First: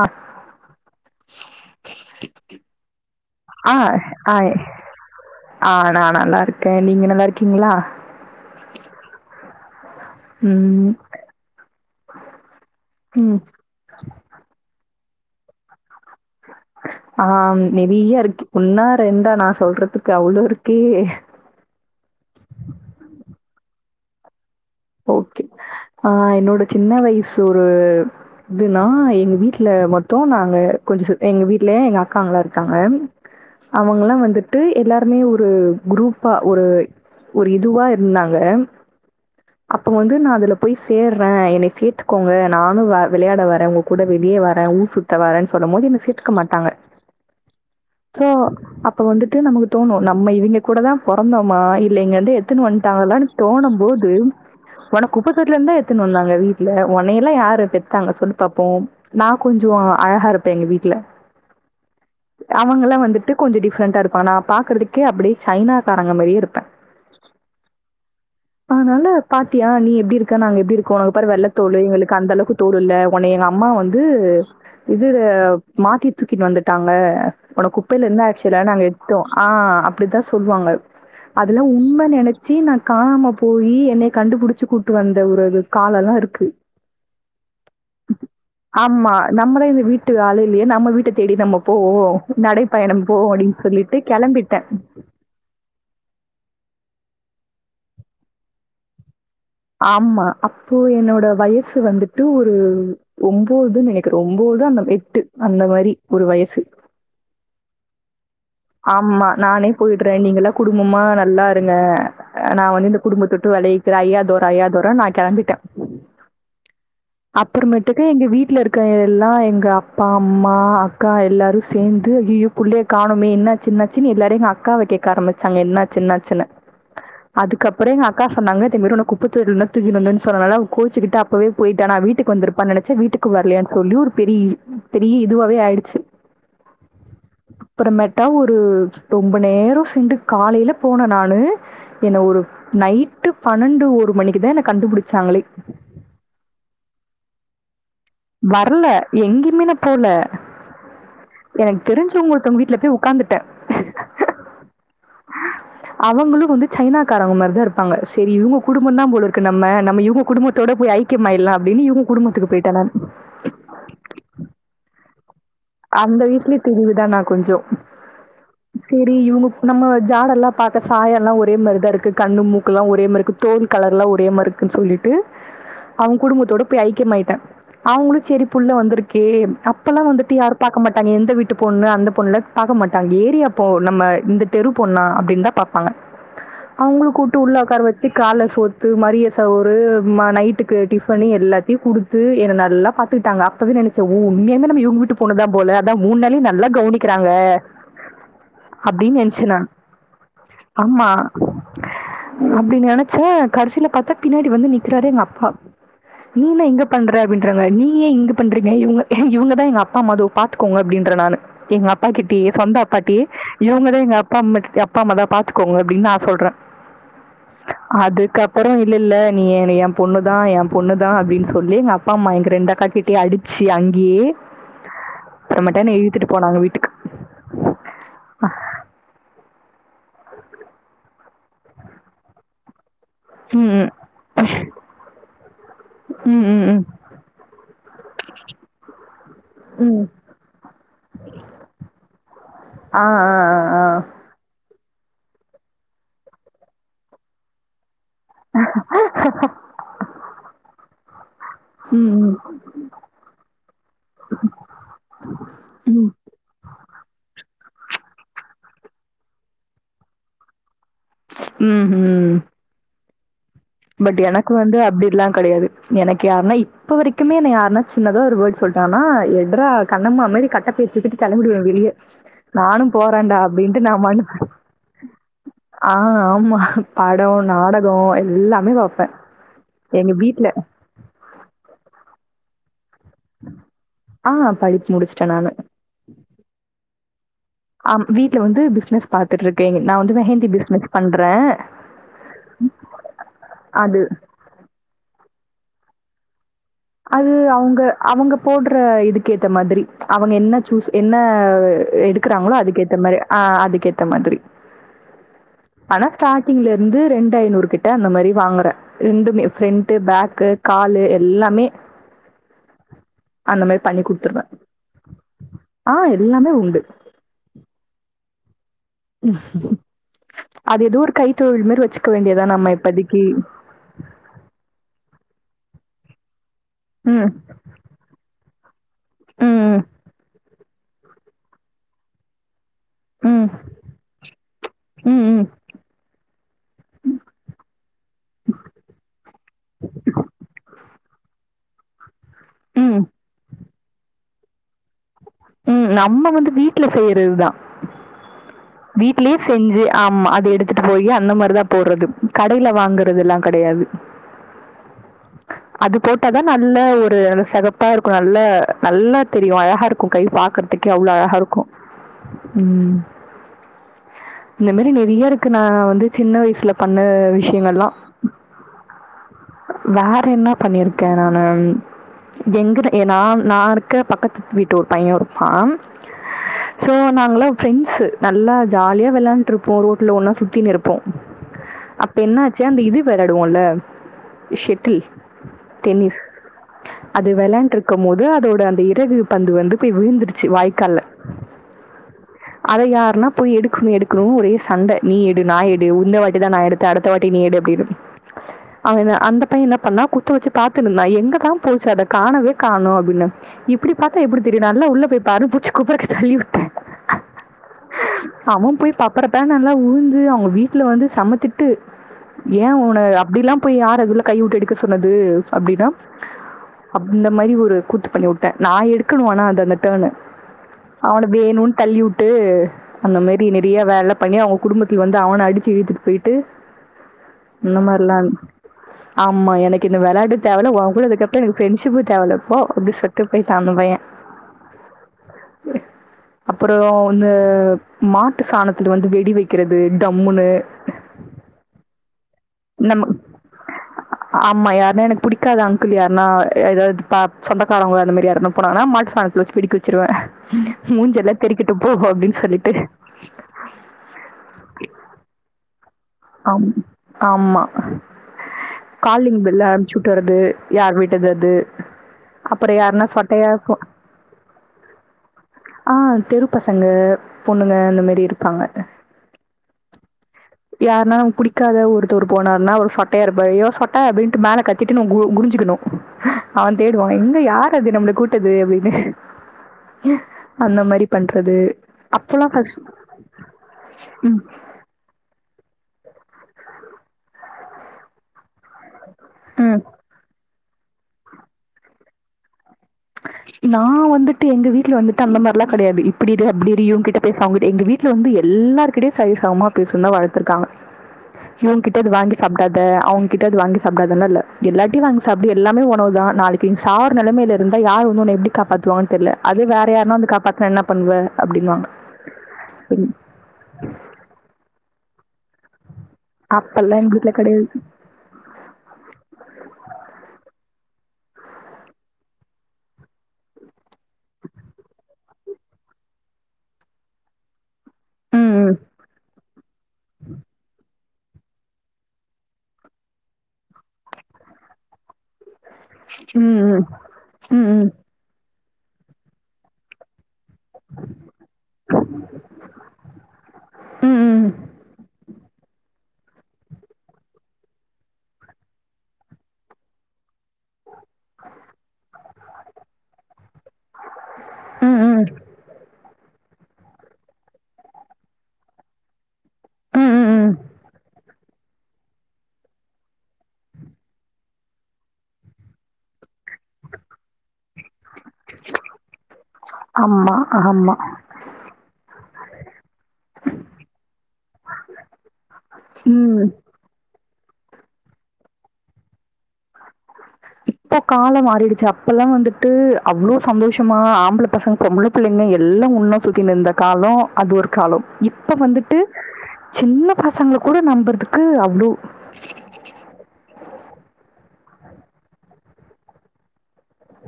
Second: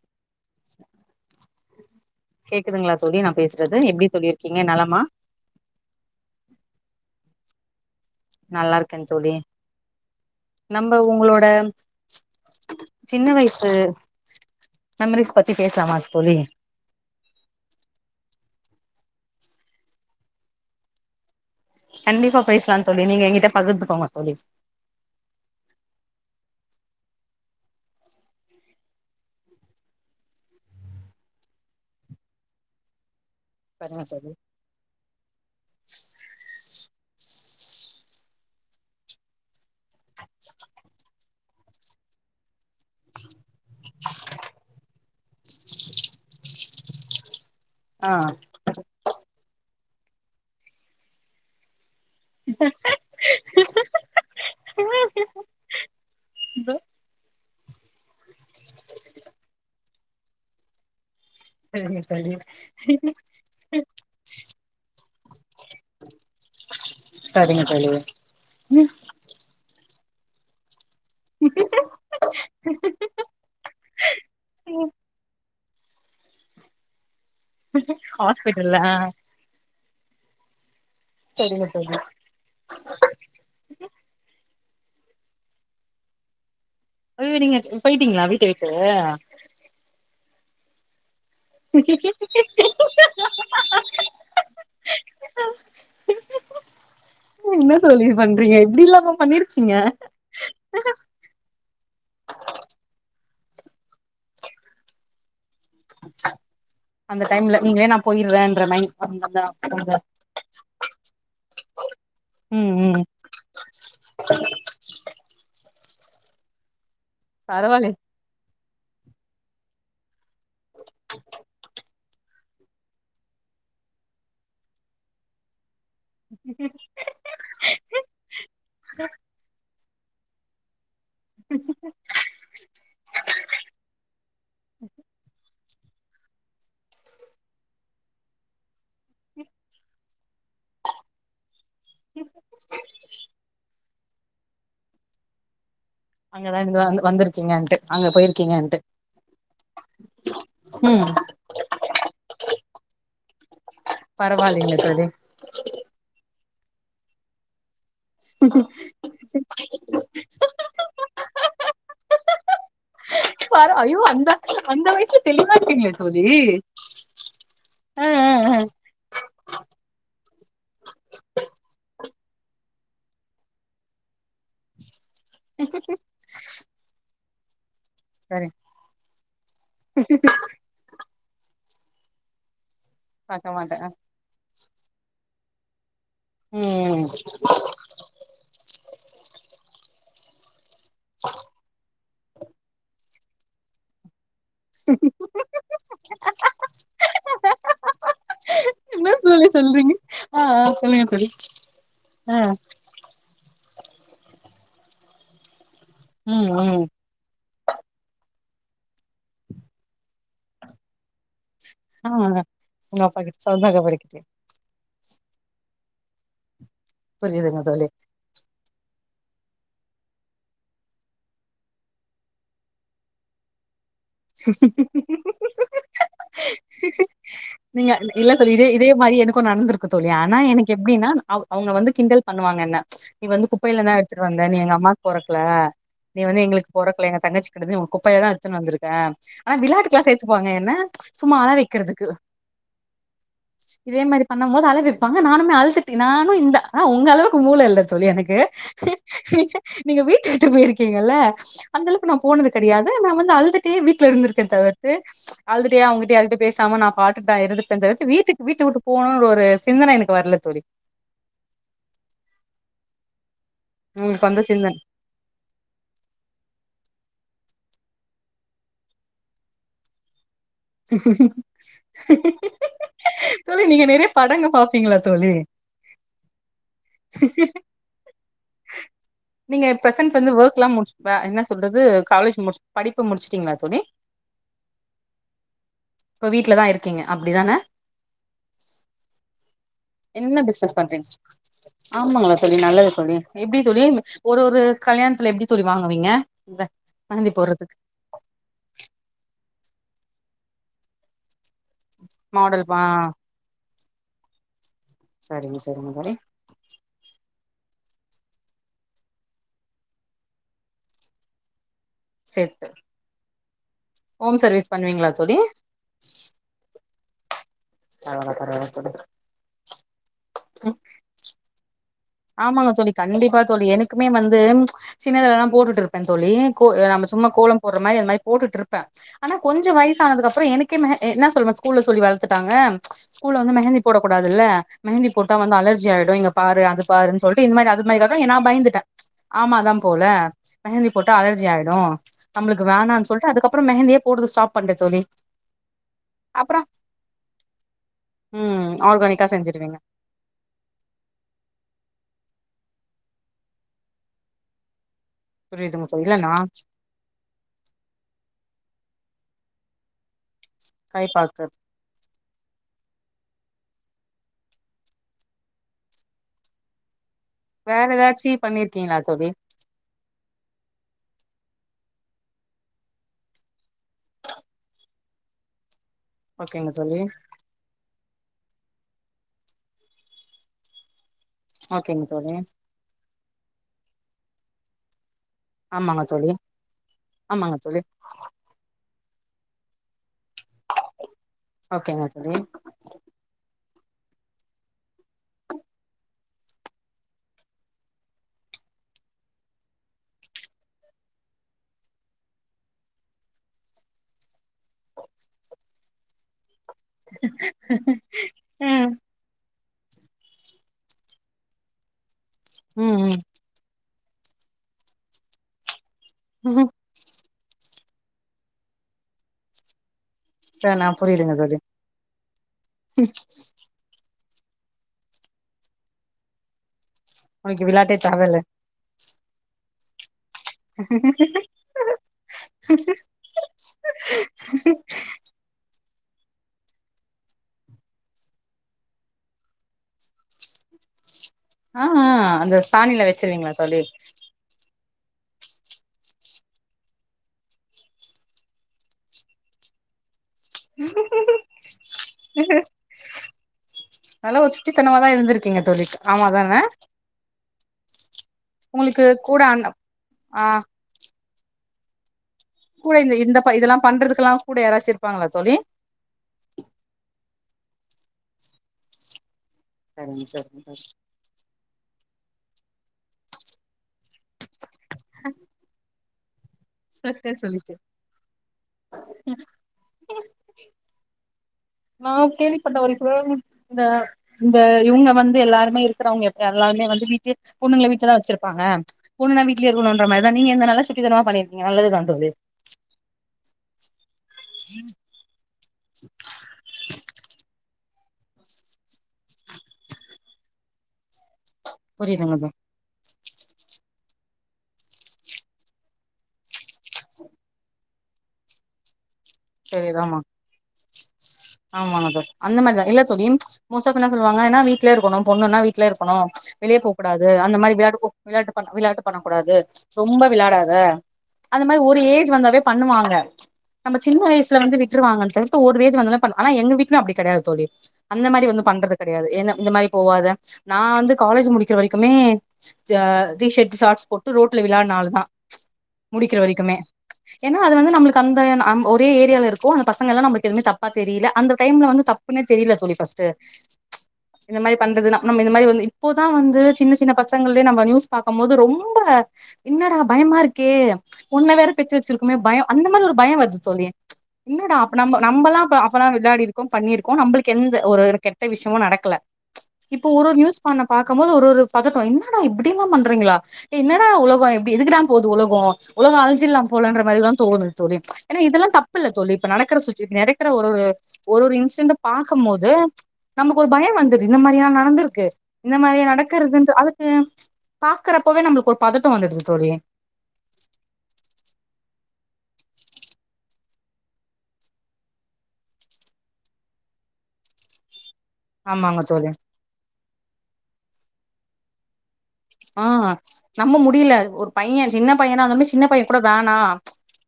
ஆ கேக்குதுங்ளா தோழி நா ஆ பேசுறது எப்டி தோழி ஆ இருக்கீங்க நலமா ஆ நா நல்லா இருக்கே நீங்க நல்லா இருக்கீங்ளா நல்லா இருக்கேன் தோழி ம் நம்ம உங்களோட சின்ன ம் வயசு மெமரிஸ் பத்தி பேசலாமா தோழி ஆ நெறையா இருக்கு ஓன்னா ரெண்டா நா சொல்றதுக்கு அவ்ளோ இருக்கே கண்டிப்பா பேசலாம் தோழி நீங்க எங்கிட்ட பகிர்ந்துகோங்க தோழி ஓகே ஆ என்னோட சின்ன வயசு ஒரு இதுன்னா எங்க வீட்ல மொத்தோ நாங்க கொஞ்சோ எங்க வீட்லயே எங்க அக்காங்கல்லா இருக்காங்க சரிங்க அவுங்கெல்லா தோழி வந்துட்டு ட்டு எல்லாருமே ஒரு குரூப்பா ஒரு ஒரு இதுவா இருந்தாங்க அப்ப வந்து நான் அதுல போய் சேர்ற என்னைய சேத்துக்கோங்க நானு வ விளையாட வரே உங்க கூட வெளியே வரே ஊர் சுத்த வரேன்னு சொல்லும் போது என்ன சேத்துக்க மாட்டாங்க ஆ சோ அப்ப வந்துட்டு நமக்கு தோணு நம்ம இவிங்க கூடதா பொறந்தோமா இல்ல இங்கந்து எத்துன்னு வந்துட்டாங்னு தோணும் போது உன்ன குப்ப தொட்டில இருந்தா எத்துனு வந்தாங்க வீட்ல உனையெல்லா யாரு பெத் தாங்க சொல்லு பாப்போம் நா கொஞ்சோ அழகா இருப்பே எங்க வீட்ல சரிங்க தோழி அவங்கல்லா வந்துட்டு கொஞ்சோ டிஃப்ரெண்ட்டா இருப்பாங்க நா பாக்கறதுக்கு கே அப்டியே சைனாக்காரங்க மாரியே இருப்பே சரிங்க தோழி அதனால பாத்தியா நீ எப்டி இருக்க நாங்க எப்டி இருக்கோ உனக்கு பாரு வெள்ள தோலு எங்களுக்கு அந்த அளவுக்கு தோலு இல்ல உன்ன எங்க அம்மா வந்து இது மாத்தி தூக்கிட்டு வந்துட்டாங்க உன்ன குப்பையில இருந்துதா ஆக்சுவலா நாங்க எடுத்தோ ஆ அப்டித்தா சொல்லுவாங்க அதுலா சரிங்க தோழி உண்மையினு நெனச்சி நா காணாம போயி என்னைய கண்டுபுடிச்சி கூட்டு வந்த ஒரு அது காலோ எல்லா இருக்கு அய்யோ நீங்க போயிட்டீங்ளா வீட்ட விட்டு நாமதா இந்த வீட்டு ஆளு இல்லையே நம்ம வீட்ட தேடி நம்ம போவோ நடைபயணம் போவோ அப்டின்னு சொல்லிட்டு கெளம்பிட்டே என்ன தோழி பண்றீங்க இப்டி இல்லாம பண்ணிருக் ஆமா அப்போ என்னோட வயசு வந்துட்டு ஒரு ஒன்போது நெனைக்கிறே ஒன்போது அந்த எட்டு அந்த மாரி ஒரு வயசு அந்த டைம்ல நீங்களே நம் போயிட்ற இன்ற மாரி ஆமா நானே போயிட்ற நீங்கல்லா குடும்பமா நல்லா இருங்க நா ம் வந்த இந்த ம் குடும்பத்த விட்டு விலகிக்கற ஐயா தோர ஐயா துரன்னு கெளம்பிட்ட பரவால்ல அப்பறமேட்டுக்கு எங்க வீட்ல இருக் கா எல்லா எங்க அப்பா அம்மா அக்கா எல்லாரு சேந்து அய்யய்யோ புள்ளய காணும் மே என்ன ஆச்சி என்ன ஆச்சி எல்லாரு எங்க அக்காவ கேட்க ஆரம்பிச்சாங்க என்னாச்சி என்னாச்சின்னு அதுக்கப்பறோ எங்க அக்கா சொன்னாங்க இதே மேரி உன்ன குப்ப தொட்டியில் இருந்து தா தூக்கிட்டு வந்தோன் சொன்னனால அவ கோச்சிக்கிட் டு அப்பவே போயிட்டா நா வீட்டுக்கு வந்திருப்பா நனச்ச வீட்டுக்கு வர்லையன் சொல்லி ஒரு பெரிய பெரிய இதுவவே ஆயிடுச்சு அப்புறமேட்டா ஒரு ரொம்ப நேரோ சென்டு காலையில போன நானு என்ன ஒரு நைட்டு பன்னெண்டு ஒரு மணிக்குதா என் கண்டுபிடிச்சாங்ளே அங்கதாஇங்கோ வந்திருக்கீங்கன்ட்டு அங்க போயிருக்கீங்கன்ட்டு வர்ல எங்கியுமே நா போல ம் எனக்கு தெரிஞ்சவுங்க ஒருத்தவுங்க வீட்ல போய் உட்கார்ந்துட்ட பரவால்லிங்க தோழி அவுங்ளு வந்து சைனாக்காரங்க மாரிதா இருப் பாங்க சரி இவங்க குடும்பம தான் போல இருக்கு பாங்க செரி இவுங்க குடும்பந்தா பஷல நம்ம சஐக்கியமயிடலாம் அப்படின்னு இவங்க குடும்பத்துக்கு போயிட்டே நான் பரா ஐயோ அந்த அந்த வயசுல தெளிவா இருக்கீங்களே அந்த தோழி வயஸ்லியே தெளிவு தா நா கொஞ்சோ ஆ ஆ ஆ செரி இவுங்க நம்ம ஜாடல்லா பாக்க சாயல் எல்லாம ஒரே மாரிதாஇருக்கு கண்ணு மூக்கு எல்லா ஒரே மாரிக்கு தோள் கலர்லா ஒரே மார் இருக்குன் சொல்லிட்டு ம் மம் உ ஔகுடும்பத்தோட போய் ஐக்கியம் ஆயிட்ட அவங்ளு செரி சரி புள்ள வந்திருக்கே அப்பெல்லா வந்துட்டு யாரு பாக்க மாட்டாங்க எந்த வீட்டு பொண்ணு அந்த பொண்ணுல பார்க்க மாட்டாங்க ஏரியா பாக்க போ மாட்டே நம்ம இந்த தெரு பொண்ணா அப்டின் தா பாப்பாங்க ம் அவுங்ளு கூட்டு உள்ள உக்கார வச் ட்டு கால்ல சோத்து மரிய சோறு ம் நைட்டுக்கு டிஃபன் எல்லாத்தையு குடுத் துட்டு என நல்லா பாத்துக்கிட்டாங்க அப்பவே நெனச்ச ஒ உண்மையே நம்ம இவுங்க வீட் டு௱பொண்ணுதா போல அதா மூணு வேளையு நல்லா கவனிக்கிறாங்க என்ன அப்டின் நெனைச்ச தோழி நான் சொல்றீங்க ஆ ஆ சொல்லுங்க ஆமா தோழி ஆ அப்டி நெனச் ச கடைசியில பார்த்தா பின்னாடி வந்து நிக்கிறாரரு எங்க அப்பா நீ ம் என்ன ம் இங்க பண்ற அப்படின்றங்க நீயே இங்க பண்றீங்க இவுங்க இவுங்கதா எங்க அப்பா மது பாத்துக்கோங்க அப்டின்ற நானு எங்க ஆ அப்பா கிட்டயே சொந்த உங்க அப்பா அப்பாடியே கிட்ட இவுங்க சௌந்தரக்கா தா கிட்ட எங்க அப்பா அம்மா அப்பா அம்மா தா பாத்துக்கோங்க அப்டின் நா சொல்ற புரிதுங்க தோழி அதுக்கப்புறோ இல்லல்ல நீ என் பொண்ணுதா என் பொண்ணுதா அப்டின் சொல்லி எங்க அப்பா அம்மா எங்க ரெண்டு அக்கா கிட்டடியு அடி ச்சி அங்கேயே ஹி ஹி ஹி அப்புறமேட்டா என்ன இழுத்துட்டு போனாங்க வீட்டுக்கு நீங்க இல்ல சொல்ல இதே இதே மாரி எனக்கு நடந்திருக்கு தோழி ஆனா எனக்கு எப்டின்னா அவுங்க வந்து கிண்டல் பண்ணுவாங்க என்ன நீ வந்து ம், குப்பையில ம். தா எடுத்துட்டு வந்த நீ எங்க அம்மாக் பொறக்ல நீ வந்து ம், ம், எங்களுக் ம். பொறக்ல எங்க தங்கச்சி கெடயாது உன்ன குப்பையில் தா எடுத்துன் வந்துருக் ஆனா ம். விளையாட்டுக்கெல்லா சேர்த்துப்பாங்க என்ன சும்மா அழ வைக்கிறதுக்கு ஆ ஆ ஆ ஆ ஆ இந்த மாரி பண்ணும் போது அழ வைப்பாங்க நானும் அழுதுட்டு நானு இந்த ஆனா உங்க அளவுக்கு மூள இல்ல தோழி எனக் கு நீங்க வீட்டு விட்டு போயிருக்கீங்கல்ல அந்த ம், அளவுக்கு நா ம், போனது கெடையாது நா வந்து அழுதுட் டே வீட்ல இருந்து இருக்கே தவிர்த்து அழுதுட்டடே ம். அவுங்கிட்டே யார்கிட்டயு பேசாம நா பாட்டுக்கு நா இருந்துரப்பே தவிர்த்து வீட்டுக் வீட்ட உட்டு போனோ ஒரு யோஸ் சிந்தன எனக்கு வர்ல தோழி ம்ஹூ பட் உங்களுக்கு வந்த எனக்கு சிந்தன வந்து அப்டில்லா கெடையாது எனக்கு யார்ன்னா இப்ப வரைக்குமே என்ன யார்ன்னா சின்னதா ஒரு வேர்ட் சொல்ட்டாங்னா எட்ரா கண்ணமா மாரி கட்டப் பை தூக்கிட்டு கெளம்பிடுவே வெளியே நானு போறண்டா தோழி அப்டின்ட் நீங்க நா நெறைய பாட்ன்னு படங்க பாப்பீங்களா தோழி ஆ ஆமா படோ நாடகோ எல்லா நீங்க பிரசென்ஸ் வந்து வொர்க்ல்லா முடிச் ப என்ன சொல்றது காலேஜ் முடிச் படிப்ப முடிச்ட்டீங்ளா தோழி ஆ படிப் முடிச்சுட்டே நானு இப்போ வீட்ல தா இருக்கீங்க அப்டிதானே ஆம் வீட்ல வந்து பிஸ்னஸ் பாத்துட்டுருக்கேங் நா வந்து மெஹந்தி பிஸ்னஸ் பண்றே ஆமாங்ளா தோழி நல்லது தோழி எப்டி தோழி அது ஒரு ஒரு கல்யாண்த்ல எப்டி தோழி வாங்குவீங்க மெஹந்தி அது போடுறதுக்கு அவுங்க அவுங்க போடுற இதுக்கு ஏத்த மாதிரி அவங்க என்ன சூஸ் என்ன எடுக்றாங்ளோ மாடல் ஆ அதுக்கேத்த மாரி ஆ அதுக்கேத்த மாதிரி சரிங்க சரிங்க ஆனா தோழி ஸ்டார்ட் டிங்ல இருந்து ரெண்டு ஐநூறு கிட்ட அந்த மாரி வாங்குறே ரெண்டுமே ஃப்ரண்ட் பேக்கு காலு எல்லாமே சேத்து அந்த மாரி பண்ணி ஹோம் குடுத்துருவேன். சர்வீஸ் பண்ணுவீங்ளா தோழி ஆ எல்லாமே உண்டு பரவால்ல பரவால்ல தோழி அது எதோ ஒரு கைத்தொழில் மாரி வச்சுக்க வேண்டியதா நம்ம இப்பதக்கி எக்குமே வந்து சின்னதால்லா போட்டுட்டு இருப்பே தோழி கோ நம்ப சும்மா ம். கோலம் போடுற மாரி அந்த மாரி போட்டுட்டுருப் பே ஆனா கொஞ்சோ ம். வயசானதுக்கப்றோ எனக்கே மெ என்ன சொல்ம ஸ்கூல்ல சொல்லி வளத்துட்டாங்க ஸ்கூல்ல ம். வந்து மெஹந்தி போடக் கூடாதுல்ல மெஹந்தி ம். போட்டா ம். வந்து அலர்ஜி ஆயிடு இங்க பாரு அது பாருன் சொல்ட்டு இந்மாரி அது மாரி காட்ன நா பயந்துட்டே ஆமா தா போல மெஹந்தி போட்டா அலர்ஜி ஆயிடு நம்ப்ளுக்கு ம். வேணான் சொல்ட்டு அதுக்கப்றோ மெஹந்தியே போடுறத ஸ்டாப் பண்ட்டே தோழி ம் நம்ம வந்து அப்புறோ வீட்ல செய்றதுதா ம் ஆர்கானிக்கா வீட்லயே செஞ்சுடுவீங்க செஞ்சு ஆமா அது எடுத்துட்டு போயி அந்த மாரிதா போட்றது கடைல வாங்குறதுலா கெடயாது புரியுதுங்க அது தோழி இல்ல நா போட்டாதா நல்ல ஒரு செகப்பா இருக்கு நல்ல நல்லா தெரியு அழகா இருக் கு கை பாக்றதுக்கே ட்ரை அவ்ளோ அழகா பாக்குறது இருக்கு ம் இந்த மாரி நறைய இருக்கு நா வந்து சின்ன வயச்ல பண்ண விஷ் வேற எதாச்சி பண்ணிருக்கீங்ளா தோழி வேற என்ன பண்ணிருக்கே நானு எங்குட்டு நான் நா இருக்க பக்கத்து வீட்டூர் பய்யோ இருப்பா ஓகேங்க சோ தோழி நாங்ளா ஃப்ரெண்ட்ஸ் நல்லா ஜாலியா வெளாண்ட்டு இருப்போ ரோட்ல ஒன்னா சுத்தின்னு இருப்போ ஓகேங்க அப்ப தோழி இன்னா ஆச்சு அந்த இது வெளாடுவோல ஷெட்டில் ஆமாங்க டென்னிஸ் தோழி அது ஆமாங்க வெளாண்ட்டு தோழி இருக்கமோது அதோட அந்த இறகு பந்து வந்து போய் விழுந்துடுச்சு வாய்க்கால்ல ஓகேங்க தோழி அத யாருன்னா போய் எடுக்ணு எடுக்ணு ஒரே சண்ட நீ எடு நா எடு உந்த வாட்டிதா நா எடுத் த அடுத்த வாட்டி நீ எடு அப்டினு அங்க அந்த பய்ய என்ன பண்ணா குத்த வச்சு பாத்துனுருந்தா எங்கதா போச்சு அத காணவே காணு அப்டின்னு இப்டி பாத்தா எப்டி தெரியு நல்லா உள்ள போய்ப்பாருனு புட்ச்சு குப்புறக்க தள்ளிவிட்டே அவ ம் போய் பப்பறப்பானு நல்லா உழுந்து அவுங்க வீட்ல வந்து செம திட்டு ஏ ஒன ம் அப்டிலா போய் யார் அதுல கைவிட்டு எடுக்க சொன்னது அப்டினா ம் அப் அந்தமேரி ஒரு கூத்து பண்ணி உட்டே நா எடுக்கணும் ஆனா அது அந்த டேன்னு ச நா அவன புரியுதுங்க தோழி வேணும்ன்னு தள்ளிவுட்டு அந்த மேரி நெ இப்பிடியே வேல பண்ணி அவங்க குடும்பத்துல வந்து அவன அடிச்சு இழுத்துட்டு போயிட்டு உனக்கு இந்த விளாட்டே மாரில்லா தேவல்ல ஆமா எனக்கு இந்த விளாட்டு தேவல்ல ஓ கூட இருக்கிறப்ப எனக்கு ஃப்ரெண்ட்ஷிப்பு தேவ இல்ல போ அப்டி சொல்லிட்டு போய்ட்டா அந்த பைய [unintelligible] அப்பறோ இந்த மாட்டு சாணத்துல வந்து வெடி வைக்கிறது டம்முன்னு ஆ ஆ ஆ அந்த சாணில நம்ம வச்சிருவீங்களா தோழி ஆமா யாருன்னா எனக்கு புடிக்காத அங்கிள் யாருனா ஏதாவது ப சொந்தக்காரவங்க அந்த மாரி யாருனா போனனா மாட்டு சாணத்துல வச்சு வெடிக்க வச்சிருவே மூஞ்செல்லா தெறிக்கட்டு போ அப்டின்னு சொல்லிட்டு நல்லா ஒரு சுட்டி தனமா தா இருந்திருக்கீங்க தோழி ஆமா தான ஆம் ஆமா உங்களுக்கு காலிங் கூட அன் பெல்ல அனும்புச்சு விட்டு வறது ஆ யார் வீட் டுதது கூட இந்த ப இதெல்லா பண்றதுக்குல்லா கூடயாராச்சும் இருப்பாங்களா தோழி ஆ தெரு பசங்க பொண்ணுங்க இந்த மேரி இருப்பாங்க சரிங் தோழி யாருனா புடிக்காத ஒருத்தர்ரு போனாருன்னா அவரு சொட்டையா இருப்பாரு யோ சொட்ட அப்டின்ட்டு மேல கட் கிட்டணும் கு குனிஞ்சுக்கணும் அவன் தேடுவான் சரி எங்க சொல்லிச்சு யார் அது நம்மளை கூட்டது அப்டின்னு அந்த மாரி பண்றது நா அப்பல்லா கேள்விப்பட்ட ஃபஸ்ட் வரைக்கும் இந்த ம் இந்த இவங்க வந்து எல்லாருமே இருக்கறவங்க இப்ப எல்லாருமே வந்து வீட்லே பொண்ணுங்கள வீட்லதா வச்சிருப்பாங்க பொண்ணுான வீட்லயே ம் இருக்கணுன்ற மாதிரி நீங்க நல்ல சுட்டி தனமா பண்ணிருக்கீங்க நல்லதுதா தோழி நா வந்துட்டு எங்க வீட்ல வந்துட்டு அந்த மாரிலா கெடையாது இப்டி இரு அப்டி இரு இவங்க கிட்ட பேசு அவங்க கிட்ட பேசு எங்க வீ ட்ல வந்து எல்லார்கிட்டயு சரி சரிசமமா பேசுன்னு தான் வளத்திருக்காங்க இவங்க கிட்ட அத வாங்கி புரியுதுங்க தோழி சாப்படாத அ அவங்ககிட்ட அது வாங்கி சாப்பிடாதல்லா இல்ல எல்லார்கிட்டயு வாங்கி சாப்டு எல்லாம உணவு தா நாளைக்கி நீ சாகுர நிலமைள இருந்தா யாரு வந்து ஒன்ன எப்டி காப்பாத்துவாங்க தெர்ல அது வேற சரி யாருன்ன ஆமா வந்து காப்பாத்தனா என்ன பண்ணுவ அப்படின்வாங்க ஆமாங்க தோழி அந்தமாரி நறையா தோழி மோஸ்ட் ஆப் என்ன சொல்வாங்கன்னா வீட்லயே இருக்கணு பொண்ணுன்ன வீ்ட்லயே இருக்கணும் வெளியே போக அப்பெல்லாம் எங்கள் கூடாது வீட்டில் அந்த மாரி கிடையாது விளையாட்டு விளையாட்டு விளையாட்டு பண்ணக்க கூடாது ரொம்ப விளையாடாத அந்த மாரி ஒரு ஏஜ் வந்தாவே பண்ணுவாங்க நம்ம சின்ன வயசுல வந்து விட்டுவாங்க தவிர்த்து ஒரு ஏஜ் வந்தோன பன் ஆனா எங்க வீட்ல அப்டி கெடையாது தோழி அந்த மாரி வந்து ம் பண்றது கெடையாது ஏன்ன இந்த மாரி போவாத நா வந்து காலேஜ் முடிக்கிற வரைக்குமே ஜ டீ ஷர்ட் ஷாட்ஸ் போட்டு ரோட்ல விளையாடன ஆள்தா முடிக்கிற வரைக்குமே ம் ம் ஏன்னா அது ம் வந்து நம்மளுக்கு அந்த அம் ஒரே ஏரியாவுல இருக்குறோ அந்த பசங்க எல்லா நமக்கு நிப்பா தப்பா தெர்ல அந்த டைம்ல வந்து தப்புனே தெரில தோழி ஃபஸ்ட் ம் ம் இந்த மாரி பண்றதுல்லா நம்ம இந்த மாரி வந்து இப்போதா வந்து சின்ன சின்ன பசங்கலயே நம்ம நியூஸ் பாக்கும் போது ரொம்ப என்னடா பயமா இருக்கே பொண்ண வேற பெத்து வச்சிருக்குமே பயம் அந்த மாரி ஒரு பயம் வருது தோழி என்னடா ம் அப்ப நம்ம ம் நம்மல்லாம் அவெல்லாம் விளையாடி இருக்கோம் பண்ணிருக்கோம் நம்மளுக்கு எந்த ஒரு கெட்ட விஷயமும் நடக்கல இப்போ ம் ஒரு ம் ஒரு ம் நியூஸ் பண்ண பாக்கும் போது ஒரு ஒரு பதட்டம் என்னடா இப்டிலாம் பண்றீங்களா என்னடா உலகம் இப்டி எதுக்குடா போது உலகோ உலகோ அழஞ்சிடலாம் போலன்ற மாதிரில்லாம் தோணுது தோழி ஏன்னா இதெல்லாம் தப்பு இல்ல தோழி இப்ப நடக்கிற சுட்டுவே ஆமா நினைக்கிற ஒரு ஒரு ஆமா ஒரு ஒரு இன்சிடெண்டை பார்க்கும் போது நமக்கு ஒரு பயம் வந்துருது இந்த மாரியா நடந்திருக்கு இந்த மாரியா ம் நடக்கறதுன்ட்டு அது கு பாக்குறப்போவே நம்மளுக்கு ஒரு பதட்ட வந்துடுது தோழி இப்போ கால மாறிடுச்சு அப்பல்லா வந்துட்டு அவ்ளோ சந்தோஷமா ஆம்பள பசங்க பொம்பள பிள்ளைங்க எல்லா உன்னு சுத்தினு இர்ந்த காலோ அது ஒரு காலோ இப்ப வந்துட்டு ஆமாங்க தோழி சின்ன பசங்கள கூட நம்பற்துக்கு அவ்ளோ ஆ நம்ம முடிய்ல ஒரு பைய சின்ன பையனா வந்தோனிமே சின்ன பைய கூட வேணா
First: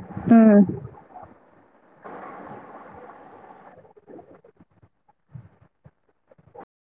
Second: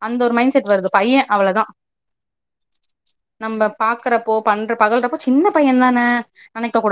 அந்த ஒரு மைண்ட் ம். செட் வருது பைய அவ்ளோதா நம்ப பாக்குறப்போ பண்ற பகல்றப்ப சின்ன பையந்தான நனைக்க கூட